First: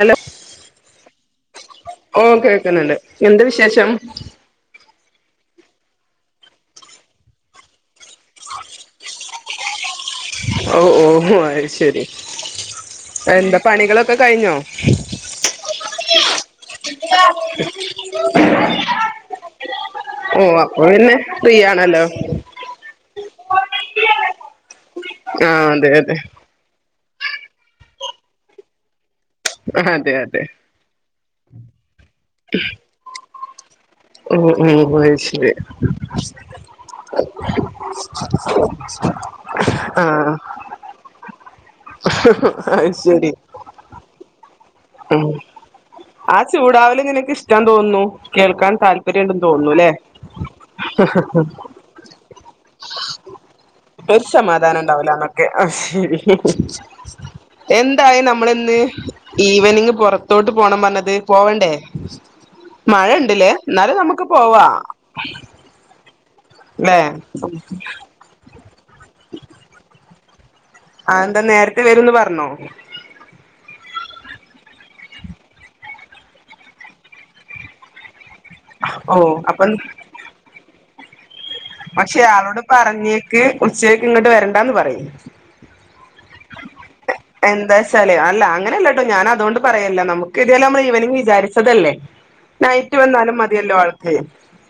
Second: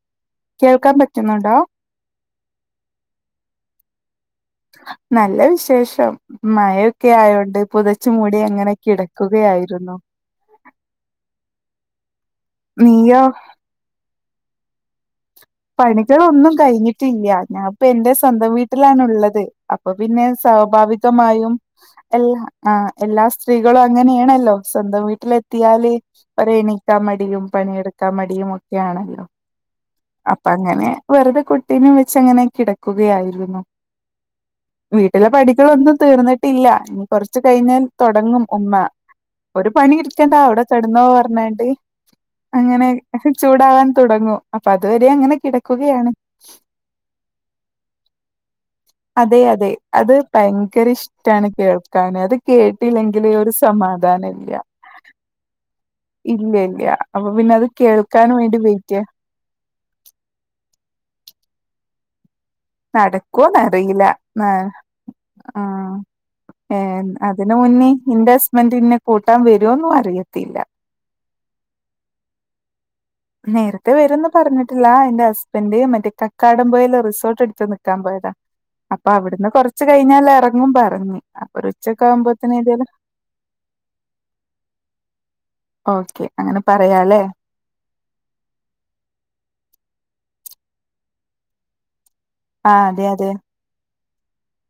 Hello കേൾക്കാൻ പറ്റുന്നുണ്ടോ ഓ കേക്കുന്നുണ്ട് എന്ത് വിശേഷം നല്ല വിശേഷം മഴൊക്കെ ആയോണ്ട് പുതച്ചു മൂടി അങ്ങനെ കിടക്കുകയായിരു ഹലോ ഓ ഓ ഒ അത് ശരി നീയോ? എന്താ പണികളൊക് ഒക്കെ കഴിഞ്ഞോ ക്കെ പണികളൊന്നും കഴിഞ്ഞി ട്ടില്യ ഞാപ്പ എന്റെ സ്വന്തം വീട്ടിലാണു ള്ളത് അപ്പൊ പിന്നെ ഓ അപ്പൊ പിന്നെ സ്വാഭാവികമായും ഫ്രീ ആണല്ലോ എല്ലാ ആ എല്ലാ സ്ത്രീകളും അങ്ങനെയാണല്ലോ സ്വന്തം വീട്ടിലെ ആ അതെ എത്തിയാല് അതെ പറയ്ണ് കമഡിയും പണിയെടുക്കാമടിയും ഒക്കെ ആണല്ലോ. അതെ അതെ അപ്പ അങ്ങനെ വെറുതെ കുട്ടീന വെച്ച് അങ്ങനെ കിടക്കുകയായിരുന്നു. ഓ ഓ അത് വീട്ടിലെ ശരി പടികളൊന്നും തീർന്നിട്ടില്ല ഇനി കൊറച്ചു കഴിഞ്ഞാൽ തുടങ്ങും ഉമ്മ ഒരു പണി ആ ഇടുകണ്ട അവിടെ കെടന്നോ പറഞ്ഞേ. ട്ടീ അങ്ങനെ ഹ് ചൂടാകൻ തുടങ്ങൂ ഉ ആ ചൂടാവലു നിനക്കിഷ്ടാതോന്നുന്നു. കേൾക്കാൻ താല് അതെ അതെ അത് ഭയങ്കര ഇഷ്ട്ടാണ് കേൾക്കാന്. അത് കേട്ടില്ലെങ്കിൽ. ഒരു സമാധാനം ഉണ്ടാവലന്നൊക്കെ. ഹ് ഹം ഇല്ല ഇല്ല അപ്പൊ പിന്നെ അത് എന്തായി കേൾക്കാൻ വേണ്ടി നമ്മളിന്ന് വെയിറ്റ് ചെയ്യാ. ഈവനിങ് പുറത്തോട്ട് പോണം പറഞ്ഞത് പോവണ്ടേ മഴ ഉണ്ടില്ലേ എന്നാലും നടക്കുവോന്നറിയില്ല നമുക്ക് ന്ന് പോവാ ആ ഏ ല്ലേ അതിനു മുന്നേ ഇന്റെ ഹസ്സ്ബൻ്റ ഇന്നെ കൂട്ടാൻ വരുവോന്നും അറിയത്തില്ല. അഎന്താ നേരത്തെ വരൂന്ന് പറഞ്ഞോ. നേരത്തെ വരന്ന് പറഞ്ഞിട്ടില്ല എന്റെ ഹസ്ബൻ്റ് മറ്റേ കക്കാടം പോയല്ലോ റിസോർട്ട് എടുത്ത് നിക്കാൻ പോയതാ അപ്പ ഓ അവ്ട്ന്ന് അപ്പം കൊർച്ച് കഴിഞ്ഞാൽ എറങ്ങുമ്പം എറങ്ങും. അപ്പൊ ഒരു ഉച്ചക്കെ പക്ഷെ ആകുമ്പോത്തിന് ആളോട് ഏതായാലും പറഞ്ഞേക്ക് ഉച്ചേക്ക് ഇങ്ങെട്ട് വെര്ണ്ടാന്ന് പറി ഓക്കെ അങ്ങനെ പറയാലെ ച്ചാലെ അല്ല അങ്ങനെ അല്ലട്ടോ ഞാൻ അതോണ്ട് പറയല്ല നമ്മ്ക്ക് ഏതയാലും നമ്മെൾ ഈവെനിംഗ് വിചാരിച്ചെത് അല്ലെ? ആഹ് നൈറ്റ് അതെ അതെ വന്നാലും മതിയല്ലോ ആൾക്ക്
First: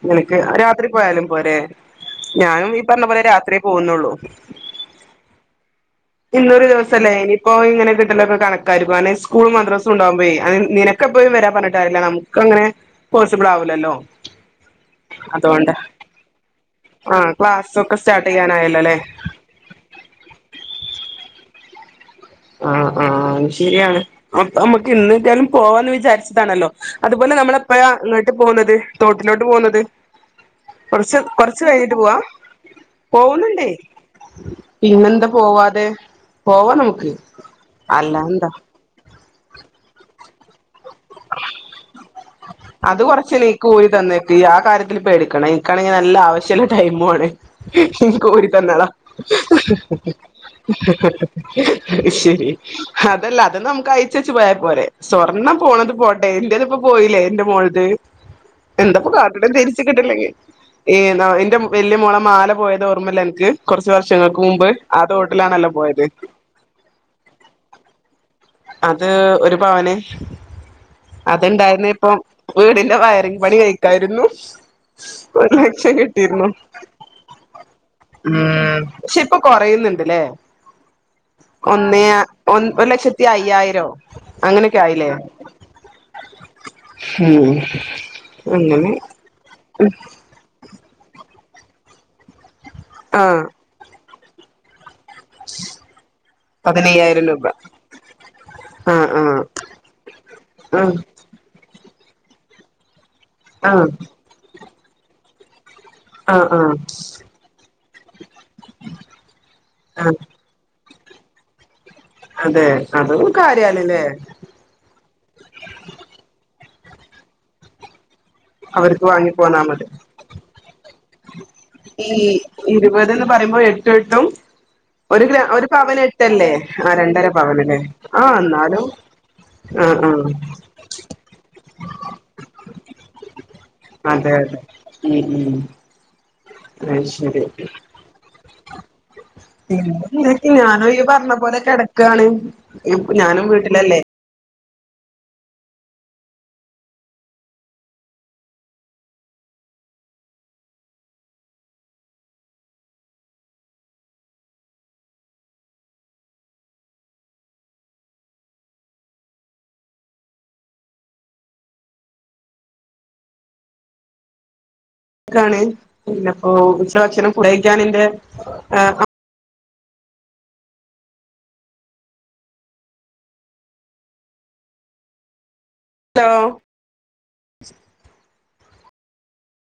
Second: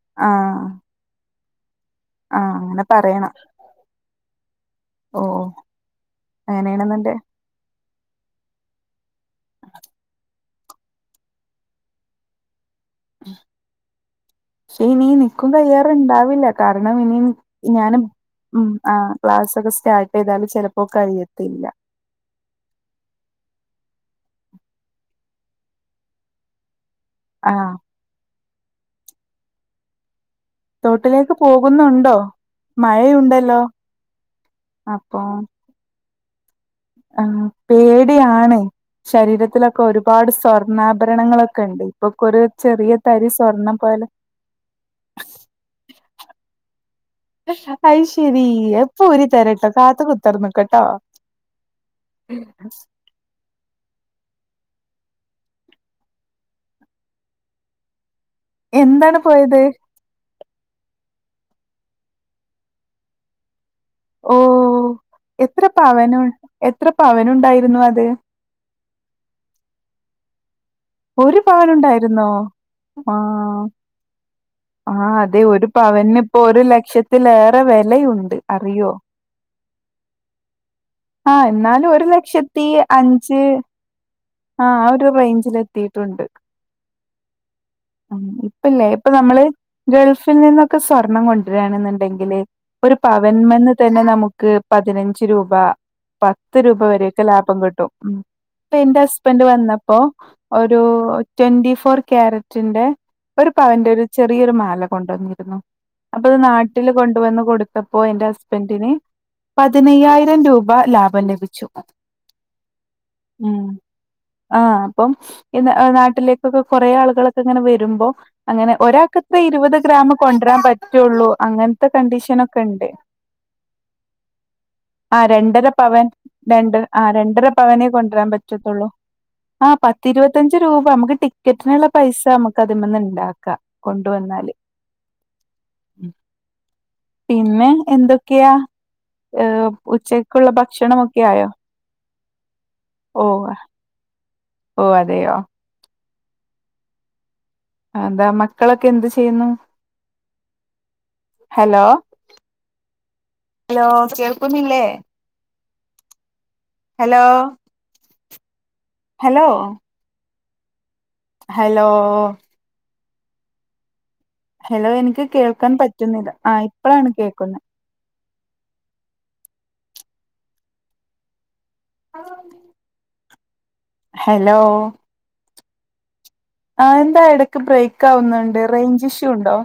നിനെക്ക് ആഹ് രാത്രി പോയാലും പോരെ? ആഹ് ഞാനും ഈ അങ്ങനെ പർണ പോലെ പറയണം രാത്രിയെ പോവുന്നൊള്ളു ഓ ഇജ്ജ് ഇന്നൊരു ദിവസം അല്ലെ അങ്ങനെയാണെന്നുണ്ടെ ഇനിയിപ്പോ ഇഞ്ഞ് ഇങ്ങെനെ കിട്ടലൊക്കെ കണക്കായിരിക്കും അയെന്നെ സ്കൂളും മദ്രാസും ഇണ്ടാവുമ്പെയ് നിനെക്ക് എപ്പോഴും വെരാ പർണിട്ട് കാര്യം ഇല്ല നമുക്ക് അങ്ങനെ പോസിബിൾ ആവുലല്ലോ പക്ഷെ ഇനി നിക്കും കയ്യാർ ഇണ്ടാവില്ല കാരണം ഇനിയിം ആഹ് ക്ലാസ്സൊക്കെ ഞാന് സ്റ്റാർട്ട് ഉം ചെയ്യാനായല്ലോ അല്ലേ ആ ക്ലാ സ് ഒക്കെ സ്റ്റാർട്ട് ചെയ്താൽ ചെലപ്പോ കഴിയത്തില്ല. ആഹ് ആഹ് അയ് ശരിയാണ് അപ്പ അമ്മെക്ക് എന്ന് കിട്ടിയാലും പോവാന്ന് വിചാര്ച്ച്ട്ട് ആണല്ലോ അതുപോലെ നമ്മെൾ ആഹ് എപ്പഴാ അങ്ങെട്ട് പോവ്ന്നെത് തോട്ടിലോട്ട് പോവുന്നെത്? കൊറച്ച് തോട്ടിലേക്ക് കൊറച്ച് കഴിഞ്ഞിട്ട് പോകുന്നുണ്ടോ പോവാ പോവുന്ന് മഴയുണ്ടല്ലോ ഇണ്ടെയ് അപ്പൊ പിന്നെന്താ പോവാതെ പോവാം നമുക്ക് ഉം അല്ലാന്താ പേടിയാണ് ശരീരത്തിലൊക്കെ ഒരുപാട് സ്വർണാഭരണങ്ങളൊക്കെ ഇണ്ട് ഇപ്പം അത് കൊറച്ച് എനിക്ക് ഊരി തന്നേക്ക് ഇയ്യ് ആ കാര്യത്തിൽ പേടിക്കെണ്ട ഇൻക്ക് ആണെങ്കി നല്ല ആവശ്യം ഇള്ള ടൈമ് മു ആണ് അത് ഇൻക്ക് ശെരി ഊരി തന്നാളാ അപ്പൊ ഊരി തരട്ടോ കാത്ത് കുത്തർന്ന്ക്കട്ടോ അയ് ശരി അത് അല്ല അത് നമുക്കായി ച്ചെച്ച് പോയാ പോരെ സ്വർണ്ണം പോണെത് പോട്ടെ എന്റെതിപ്പം പോയിലെ എന്റെ മോൾത് എന്താപ്പം എന്താണ് കാട്ട്ണെ പോയത് തിര്ച്ച് കിട്ട് ഇല്ലെങ്കി ഏതാ എന്റെ വെല്ല്യ മോളെ മാല പോയെത് ഓർമ്മ ഇല്ലെ അൻക്ക് കൊർച്ച് ഓ വർഷങ്ങെൾക്ക് മുമ്പ് ആ എത്ര തോട്ടിലാണല്ലോ പോയെത് പവനു എത്ര പവനുണ്ടായിരുന്നു അത് അത് ഒര് പവെന് ഒരു അത് ഇണ്ടായിര്ന്നെ ഇപ്പം പവനുണ്ടായിരുന്നോ വീടിന്റെ വയറിങ് പണി കഴിക്കായിരുന്നു ആഹ് അതെ ഒരു ലക്ഷം പവന് ഇപ്പോ കിട്ടിയിരുന്നു ഒരു ലക്ഷത്തിലേറെ വെലയുണ്ട് അറിയോ ഇന്ന്ണ്ട്ല്ലേ ആഹ് എന്നാലും ഒരു ലക്ഷത്തി ലക്ഷത്തി അഞ്ച് അയ്യായിരോ അങ്ങനെയൊക്കെ ആഹ് ഒരു ആയില്ലേ റേഞ്ചിലെത്തി ത്തട്ടുണ്ട് ഉം [inaudible] ഉം ഇപ്പല്ലേ അങ്ങനെ ഇപ്പ നമ്മള് ഗൾഫിൽ നിന്നൊ- ക്ക സ്വർണം കൊണ്ടുവരാണ്ന്ന്ണ്ടെങ്കിലെ ഒരു ആ പവന്മന്ന് തന്നെ നമുക്ക് പതിനഞ്ച് അഞ്ച് രൂപ പത്ത് രൂപ വരെയൊക്കെ പതിനയ്യായിരം രൂപ ലാഭം കിട്ടും ഇപ്പ എന്റെ ആഹ് ഹസ്ബന്ഡ് വന്നപ്പോ ഒരു ആഹ് ആഹ് ട്വന്റി ഫോർ ക്യാരറ്റിന്റെ ഒരു ആഹ് പവന്റെ ഒരു ചെറിയൊരു മാല കൊണ്ടുവന്നിരുന്നു അപ്പൊത് ആഹ് ആഹ് നാട്ടില് കൊണ്ടുവന്ന് കൊടുത്തപ്പോ എന്റെ ഹസ്ബൻഡിന് ആഹ് പതിനയ്യായിരം രൂപ ലാഭം ലഭിച്ചു അതെ അതും കാര്യാണ്ല്ലേ ഇപ്പം ഇന്ന് നാട്ടിലേക്കൊക്കെ കൊറേ ആളുകളൊക്കെ ഇങ്ങനെ വരുമ്പോ അങ്ങനെ അവർക്ക് വാങ്ങി ഒരാൾക്ക്പ്പ പോന്നാ ഇരുപത് മതി ഗ്രാമ് കൊണ്ട്രാൻ പറ്റൊള്ളൂ അങ്ങൻത്തെ കണ്ടീഷനൊക്കെ ഇണ്ട് [unintelligible] എട്ട് എട്ടും ഒരു ഗ്രാ ഒരു രണ്ടര പവന് പവൻ എട്ടല്ലേ രണ്ട് ആ രണ്ടര പവന്ല്ലേ പവനേ കൊണ്ടുവരാൻ ആഹ് എന്നാലും പറ്റത്തുള്ളൂ ആ ആഹ് ആഹ് പത്തിരുപത്തഞ്ച് രൂപ നമുക്ക് ടിക്കറ്റ്ന്ള്ള പൈസ നമുക്ക് അതിമന്ന്ണ്ട്- അതെ കൊണ്ടുവന്നാല് അതെ ഉം ഉം അത് ശരി പിന്നെ എന്തൊക്കെയാ ഏർ ഉച്ചക്കുള്ള ഭക്ഷണൊക്കെ ആയോ ഒക്കാണ് ഓ ഞാനും വീട്ടിലല്ലേ ഓ അതെയോ എന്താ മക്കളൊക്കെ എന്ത് ചെയ്യുന്നു ഹലോ ഹലോ കേൾക്കുന്നല്ലേ ഹലോ ഹലോ ഹലോ ഹലോ എനിക്ക് ക്കാണ്. കേൾക്കാൻ പിന്ന പറ്റുന്നില്ല ഇപ്പോ ആ ഇപ്പഴാണ് ഉച്ചഭക്ഷണം ഫുഡ് കേൾക്കുന്നെ കയിക്കാനിണ്ട്. ആ ഹലോ ഹലോ ആ എന്താ ഇടക്ക് ബ്രേക്ക് ആവുന്നുണ്ട് റേഞ്ച് ഇഷ്യൂ ഉണ്ടോ?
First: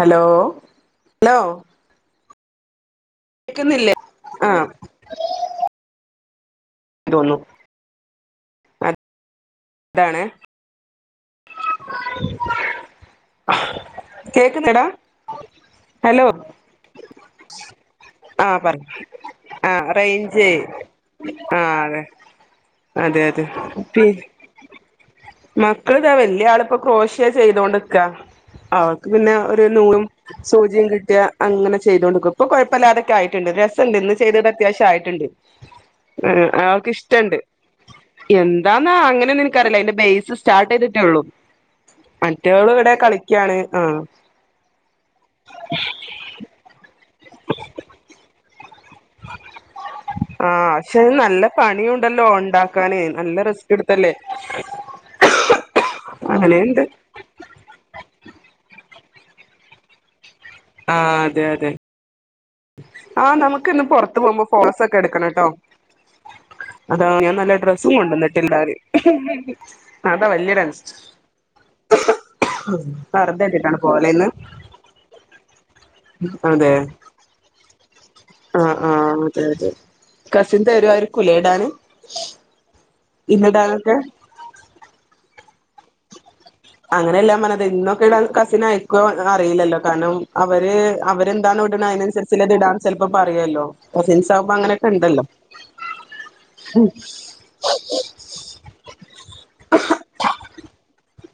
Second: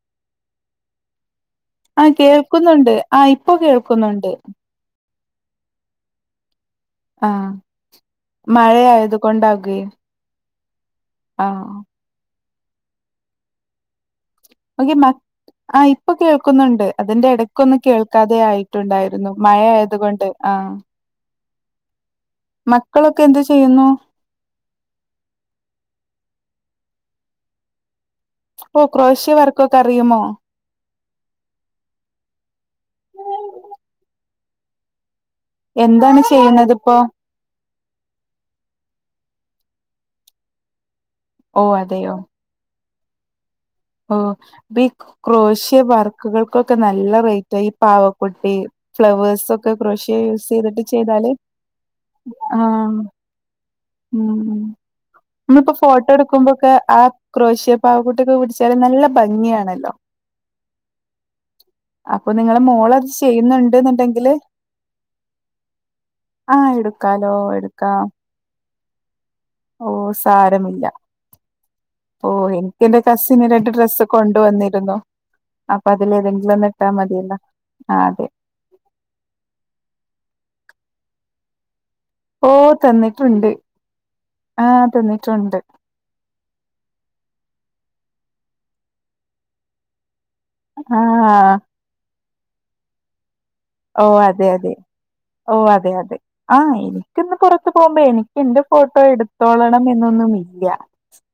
ഹലോ ഹലോ ആ കേൾക്കുന്നുണ്ട്. ആ ഇപ്പൊ കേക്കുന്നില്ലേ കേൾക്കുന്നുണ്ട്. ആ ആ തോന്നു മഴയായത് കൊണ്ടാകുവേ. അതാണ് ആ കേക്കുന്നെടാ ഓക്കെ മ ആ ഇപ്പൊ ഹലോ കേൾക്കുന്നുണ്ട്. അതിന്റെ ഇടക്കൊന്ന് കേൾക്കാതെ ആ പറ ആയിട്ടുണ്ടായിരുന്നു. ആ മഴയായതുകൊണ്ട് റേഞ്ച് ആ അതെ അതെ മക്കളൊക്കെ എന്ത് അതെ. ചെയ്യുന്നു മക്കളിതാ വലിയ ആള് ഇപ്പോ ക്രോഷ്യ ചെയ്തൊണ്ട് നിക്കാ ഓ അവൾക്ക് പിന്നെ ക്രോഷ്യ ഒരു വർക്കൊക്കെ നൂലും അറിയുമോ സൂചിയും കിട്ടി യാ അങ്ങനെ ചെയ്തോണ്ട് നിക്കും ഇപ്പൊ കൊഴപ്പമില്ലാതൊക്കെ ആയിട്ടുണ്ട്. രസായിട്ടുണ്ട്. ഇന്ന് ചെയ്തത് അത്യാവശ്യം ആയിട്ടുണ്ട്. എന്താണ് ആ ആ ചെയ്യുന്നത് അവൾക്ക് ഇപ്പോ ഇഷ്ടുണ്ട് എന്താന്ന് അങ്ങനെ എനിക്കൊന്നറിയില്ല. അതിൻ്റെ ബെയ്സ് സ്റ്റാർട്ട് ചെയ്ത് ട്ടേയുള്ളൂ. ഓ മറ്റവള് ഇവിടെ കളിക്കയാണ്. ഓ ഇപ്പ ഈ ക്രോശ്യ വർക്കുകൾക്കൊക്കെ നല്ല റേറ്റാ. ഈ പാവക്കുട്ടി ഫ്ലവേഴ്സൊക്കെ ക്രോഷ്യ യൂസ് ആ ചെയ്തിട്ട് പക്ഷെ ചെയ്താല് നല്ല പണിയുണ്ടല്ലോ ആഹ് ഉണ്ടാക്കാന് നല്ല റസ്പി എടുത്തല്ലേ നമ്മ ഇപ്പോ ഫോട്ടോ എടുക്കുമ്പോഴൊക്കെ അങ്ങനെയുണ്ട് ആ ക്രോഷ്യ പാവക്കൂട്ടിയൊക്കെ പിടിച്ചാല് നല്ല ഭംഗിയണല്ലോ. ആ അതെ അതെ. നിങ്ങളെ മോളത് ആ നമുക്ക് ഇന്ന് പുറത്ത് ചെയ്യുന്നുണ്ട്ന്നുണ്ടെങ്കില് പോകുമ്പോ പോസൊക്കെ എടുക്കണോട്ടോ ആഹ് അതാ എടുക്കാലോ ഞാൻ നല്ല ഡ്രസ്സും എടുക്കാം കൊണ്ടുവന്നിട്ടില്ല അതാ വലിയൊരു [unintelligible] ഓ എനിക്ക് എന്റെ കസിന് രണ്ട് ഡ്രസ്സ് പോവലിന്ന് കൊണ്ടുവന്നിരുന്നു. അപ്പൊ അതിലേതെങ്കിലും ഒന്ന് അതെ ഇട്ടാ മതിയല്ലോ ആ അതെ. ആഹ് ആഹ് അതെ അതെ കസിൻ തരുവായിരിക്കൂലേ ഇടാന്. ഓ തന്നിട്ടുണ്ട്. ഇന്നിടാനൊക്കെ ആ തന്നിട്ടുണ്ട്. അങ്ങനെയല്ലാ ഞാൻ പറഞ്ഞത് ഇന്നൊക്കെ ഇടാൻ കസിനയക്കോ അറിയില്ലല്ലോ കാരണം അവര് ആഹ് അവരെന്താണോ ഇടണേ അതിനനുസരിച്ചുള്ളത് ഇടാൻ ചിലപ്പോ പ ഓഹ് അതെ കസിൻസാവുമ്പേ അതെ അങ്ങനെയൊക്കെ ഉണ്ടല്ലോ. ഓ അതെ അതെ. ആ എനിക്കിന്ന് പൊറത്ത് പോകുമ്പേ എനിക്ക് എന്റെ ഫോട്ടോ എടുത്തോളണം എന്നൊന്നും ഇല്ല.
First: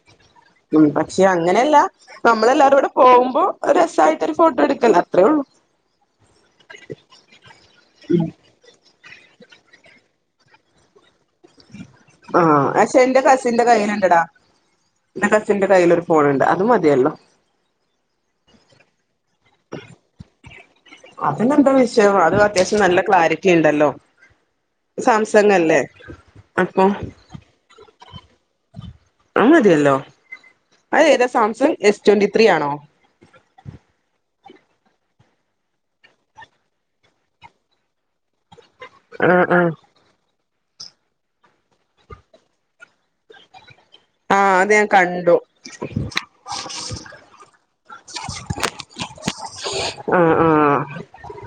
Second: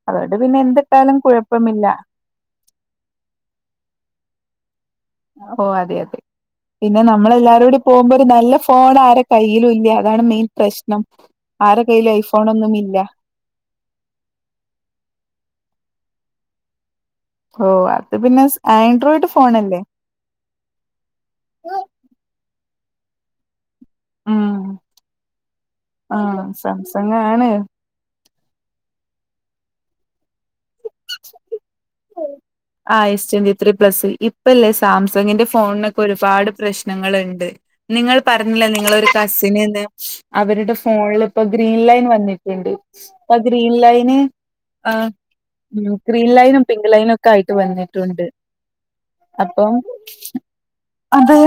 അതുകൊണ്ട് പിന്നെ ഉം എന്തിട്ടാലും പക്ഷെ അങ്ങനെയല്ല. കുഴപ്പമില്ല നമ്മളെ എല്ലാവാരും കൂടെ പോകുമ്പോ ഒരു രസമായിട്ടൊരു ഫോട്ടോ എടുക്കല അത്രേ ഉള്ളൂ ഓ അതെ അതെ. പിന്നെ നമ്മളെല്ലാരും കൂടിപോകുമ്പോ ഒരു നല്ല ഫോൺ ആരൊ കയ്യിലും ഇല്ല അതാണ് മെയിൻ പ്രശ്നം. ആരെ കയ്യിലും ആ ഐഫോണൊന്നും ഇല്ല പക്ഷെ എന്റെ കസിന്റെ കയ്യില് ഇണ്ടടാ. എൻ്റെ കസി ന്റെ കയ്യിലൊരു ഫോണുണ്ട് അത് മതിയല്ലോ. ഓഹ് അത് പിന്നെ ആൻഡ്രോയിഡ് ഫോണല്ലേ അതിനെന്താ വിഷയം അത് അത്യാവശ്യം നല്ല ക്ലാരിറ്റി ഇണ്ടല്ലോ ഉം സാംസങ് അല്ലേ ആഹ് അപ്പൊ സാംസങ് ആണ് അഅ് മതിയല്ലോ അത് ഏതാ സാംസങ് എസ് ട്വന്റി ത്രീ ആണോ ആ എസ് ട്വന്റി ത്രീ പ്ലസ് ഇപ്പല്ലേ സാംസങ്ങിന്റെ ഫോണിനൊക്കെ ഒരുപാട് പ്രശ്നങ്ങള്ണ്ട് നിങ്ങൾ പറ ഞ്ഞില്ലേ നിങ്ങളൊരു ആഹ് ആഹ് കസിനെന്ന് അവരുടെ ഫോണില് ഇപ്പ ഗ്രീൻ ലൈൻ വന്നിട്ടിണ്ട് അപ്പ ഗ്രീൻ- ഗ്രീൻലൈന് ആഹ് അത് ഞാൻ ആഹ് കണ്ടു ഇൻക്രി ലൈനും പിങ്ക് ലൈനൊക്കയിട്ട് വന്നിട്ടുണ്ട്. അപ്പം ആഹ് ആഹ് അത്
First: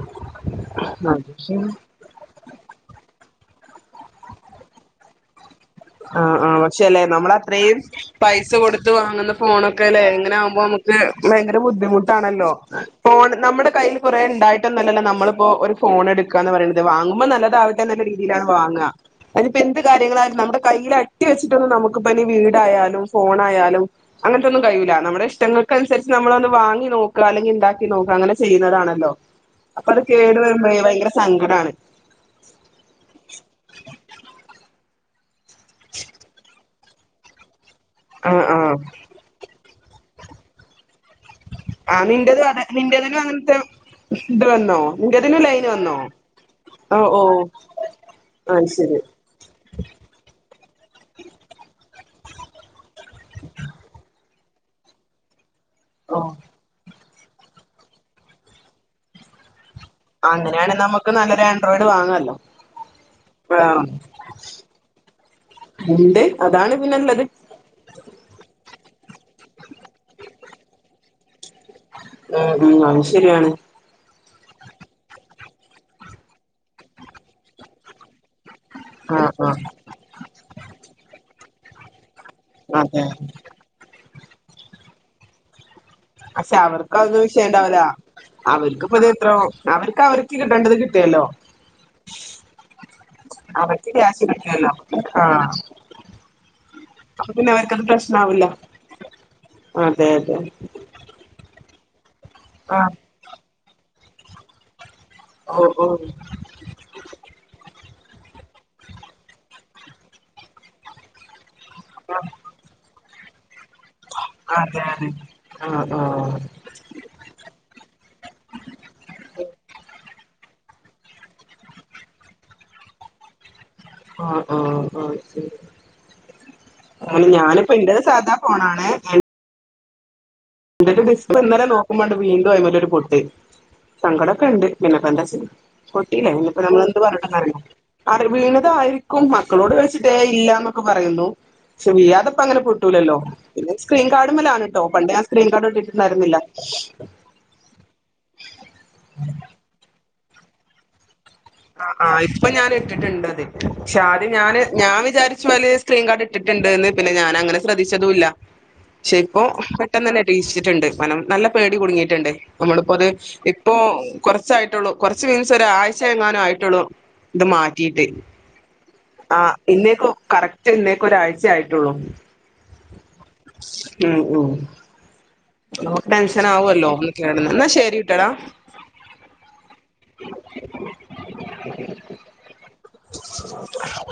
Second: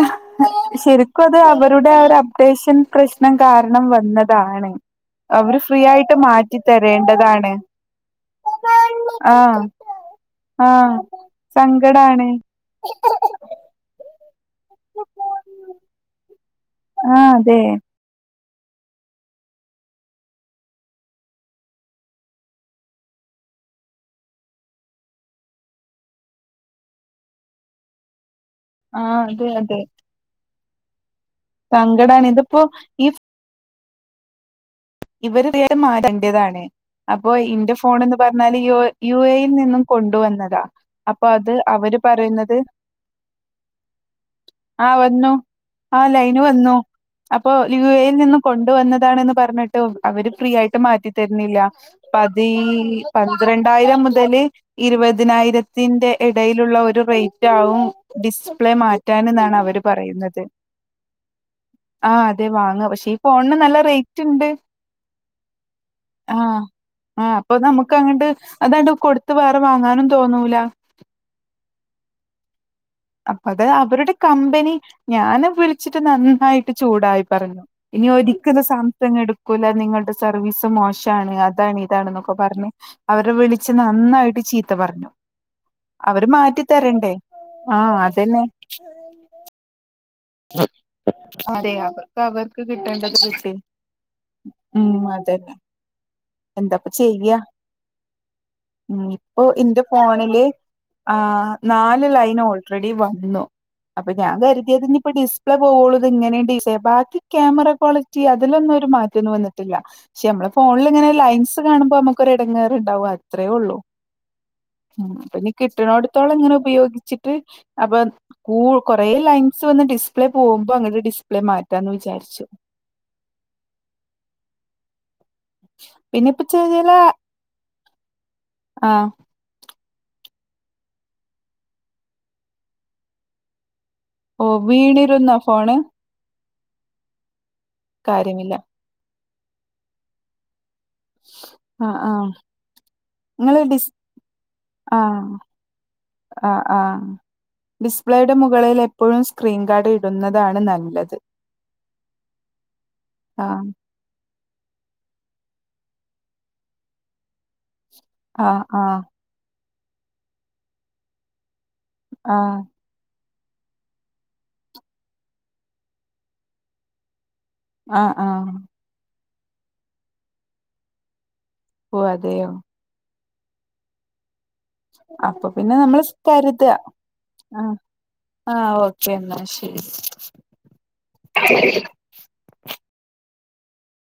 ശരിക്കും അത് അവരുടെ ഒരപ്ഡേഷൻ പ്രശ് നം കാരണം വന്നതാണ് അവര് ഫ്രീ ആയിട്ട് ആഹ് ആഹ് മാറ്റി പക്ഷെ ല്ലെ നമ്മള തരേണ്ടതാണ് ത്രയും പൈസ കൊട്ത്ത് വാങ്ങുന്ന ആഹ് ഫോണൊക്കെ ല്ലേ എങ്ങനാവുമ്പം ആഹ് നമുക്ക് ഭയങ്കര സങ്കടാണ് ബുദ്ധിമുട്ടാണല്ലോ ഫോൺ നമ്മടെ കയ്യില് കൊറേ ഇണ്ടായിട്ടൊന്ന്വല്ലല്ലോ നമ്മളിപ്പോ ഒര് ഫോണെടുക്കാന്ന് പറിണത് വാങ്ങുമ്പം ആഹ് അതെ നല്ലതാവട്ടെന്നുള്ള രീതിയിലാ വാങ്ങാ അയ്ന് പ്പെന്ത് കാര്യങ്ങളാലും നമ്മടെ കയ്യിൽ അട്ടി വെച്ചിട്ടൊന്നും നമുക്ക്പ്പയ്ന് വീടായാലും ഫോണായാലും അങ്ങൻത്തെന്നും കയൂല്ല നമ്മടെ ഇഷ്ടങ്ങൾ ക്കൻസര്ച്ച് നമ്മളൊന്ന് വാങ്ങി നോക്ക അല്ലെങ്കി ഇണ്ടാക്കി നോക്ക അങ്ങനെ ചെയ്യുന്നതാണല്ലോ ആഹ് അതെ അതെ അപ്പത് കേടു വരുമ്പഴേ ഭയങ്കര സങ്കടാണ് സങ്കടാണ് ഇത്പ്പോ ഈ ഇവരടേതായാലും മാരണ്ട്യതാണ് അപ്പോ ഇന്റെ ഫോണെന്നു ആഹ് പറഞ്ഞാല് ഈ ആഹ് യോ യു എയിൽ നിന്നും കൊണ്ട് വന്നതാ അപ്പോ അത് ആ അവര് നിന്റേത് പറയുന്നത് അതെ നിന്റേതിനും അങ്ങനത്തെ ഇത് വന്നോ ആഹ് വന്നു നിന്റേതിനും ലൈന് വന്നോ ആ ലൈന് വന്നു ഓ ഓ അപ്പൊ യു എയിൽ നിന്ന് അത് കൊണ്ടുവന്ന ശരി താണന്ന് പർഞ്ഞി ട്ടും അവര് ഫ്രീ യായിട്ട് മാറ്റി തര്ന്നില്ല അപ്പ തീ പന്ത്രണ്ടായിരം മുതല് ഇരുപതിനായിരത്തിന്റെ ഓ എടയിലുള്ള ഒരു റേ റ്റാവും ഡിസ്പ്ലേ മാറ്റാനെന്നാണ് അവര് പറയുന്നത് അങ്ങനെയാണെ നമുക്ക് നല്ലൊരു ആൻഡ്രോയിഡ് ആ വാങ്ങാല്ലോ അതെ വാങ്ങ പക്ഷേ ഈ ഫോണിന് ആ നല്ല റൈറ്റ്ണ്ട്. ഉണ്ട് ആഹ് അതാണ് പിന്നെള്ളത് ആഹ് അപ്പൊ ഞമ്മക്കങ്ങട്ട് അതാണ്ട് കൊട്ത്ത് വേറെ വാങ്ങാനും തോന്നൂല. ഉം ഉം അത് ശരിയാണ് അപ്പത് അവരുടെ കമ്പനി ഞാനെ വിളിച്ചിട്ട് നന്നായിട്ട് ചൂടായി പറഞ്ഞു ഇനി ഒരി കിതെ സാംസങ് ആ ആ എടുക്കൂല നിങ്ങളുടെ സർവീസ് മോശാണ് അതാണ് ഇതാണന്നൊക്കെ- അപ്പൊ പറഞ്ഞെ അതെ അവരെ വിളിച്ച് നന്നായിട്ട് ചീത്ത പറഞ്ഞു അവരെ മാറ്റിത്തരണ്ടേ അല്ല അവർക്കിപ്പതെത്രോ അവരെ ക്കെ അവർക്ക് കിട്ടേണ്ടത് കിട്ടിയല്ലോ അതെ അവർക്ക് അവർക്ക് കിട്ടേണ്ടത് കിട്ടി അവർക്ക് ക്യാഷ് കിട്ടിയല്ലോ ആഹ്‌ എന്താപ്പചെയ്യ്യ പ്രശ്നാവില്ല ഉം ഇപ്പൊ എന്റെ അതെ അതെ ഫോണിലെ ആ നാലെ ലൈൻ ആ ഓൾറെഡി വന്നു അപ്പൊ ഞാൻ കരുതിയതിനി ഇപ്പോ ഡിസ്പ്ലേ ഓ ഓ പോകുള്ളതെ ഇങ്ങനെയ ഡി ബാക്കിക്യാമെറ ക്വാളി അതിലൊന്നും ഒരു മാറ്റൊന്നും വന്നിട്ടില്ല പക്ഷെ നമ്മെ ഫോണിലി ങ്ങനെ ലൈൻസ് അത് കാണുമ്പോ ആ, നമുക്കൊടെങ്ങേറുണ്ടാവും അത്രേ ഉള്ളൂ അതെ അതെ ഉം അപ്പൊ നീ ആ ആ കിട്ടണടത്തോളം ഇങ്ങനെ ഉപയോഗിച്ചിട്ട് അപ്പൊ കൂ കൊറേ ലൈൻസ് ന്ന് ഡിസ്പ്ലേ പോകുമ്പോ അങ്ങനെ ഡിസ്പ്ലേ മാറ്റാന്ന് വിചാരിച്ചു ആഹ്‌ ആഹ്‌ ആഹ്‌ പിന്നെ ഇപ്പ ചെല അ ഞാനിപ്പോ ഇന്റേതെ സാധാ പോണാണേ ആഹ് എന്നിട്ട് ഡിസ്പ്ലേ ഇന്നലെ നോക്കുമ്പണ്ട് വീണ്ടും അയിൻമേലൊരു പൊട്ട് സങ്കടൊക്കെ ഓ ഉണ്ട് പിന്നെന്താപ്പാ വീണിരുന്നോ ചെയ് ഫോണ് പൊട്ടില അപ്പ നമ്മൾ എന്ത് പറഞ്ഞിട്ടന്നറിയാം അറി കാര്യമില്ല വീണതായിരിക്കും മക്കളോട് ചോദി ച്ചിട്ടേ ഏയ്‌ ഇല്ല ക്കു പറയുന്നു ആഹ് ആഹ് വീയാതങ്ങനെ പൊട്ടൂലല്ലോ പിന്നെ സ്ക്രീൻ കാർഡിൻമേലാണേട്ടോ പണ്ടെ ആ ആ ഡിസ്പ്ലേയുടെ മുകളിൽ എപ്പോഴും സ്ക്രീൻ കാർഡ് ഇട്ട് ക്കുന്നതാണ് നല്ലത് ആ ആ ഇപ്പ ഞാൻ ഇട്ടിട്ടുണ്ടത് ആഹ് ക്ഷാ അതു ഞാന് ഞാൻ വിചാച്ചു അതിലെ സ്ക്രീൻ കാർഡ് ഇട്ടിട്ടുണ്ടേന്നെ പിന്നെ ഞാനങ്ങനെ ശ്രെ ശ്രദ്ധിച്ചതല്ല ആഹ് ആഹ് പക്ഷെ ഇപ്പോ പെട്ടെന്ന് തന്നെ മേടിച്ചിട്ടുണ്ട് കാരണം നല്ല ഇപ്പോ ഇടി കുടുങ്ങയിട്ടുണ്ട് ആഹ് നമ്മളിപ്പോ അത് ഇപ്പോ കുറച്ചായിട്ട കുറച്ച് മീൻസ് ഒഴ്ച ആയിട്ടുള്ള ഇത് മാറ്റിയിട്ട് ആഹ് ആഹ് ആ ഇന്നേക്ക കറക്റ്റ് ഇന്നേക്ക ഒരാഴ്ച ആയിട്ടുള്ളൂ ഓഹ് അതെയോ ഓ ഓ അപ്പൊ പിന്നെ നമ്മള് കരുത ഒന്ന് കേടന്ന് ആ എന്നാ ശരി ട്ടടാ ആഹ ഓക്കെ എന്നാ ശരി [unintelligible]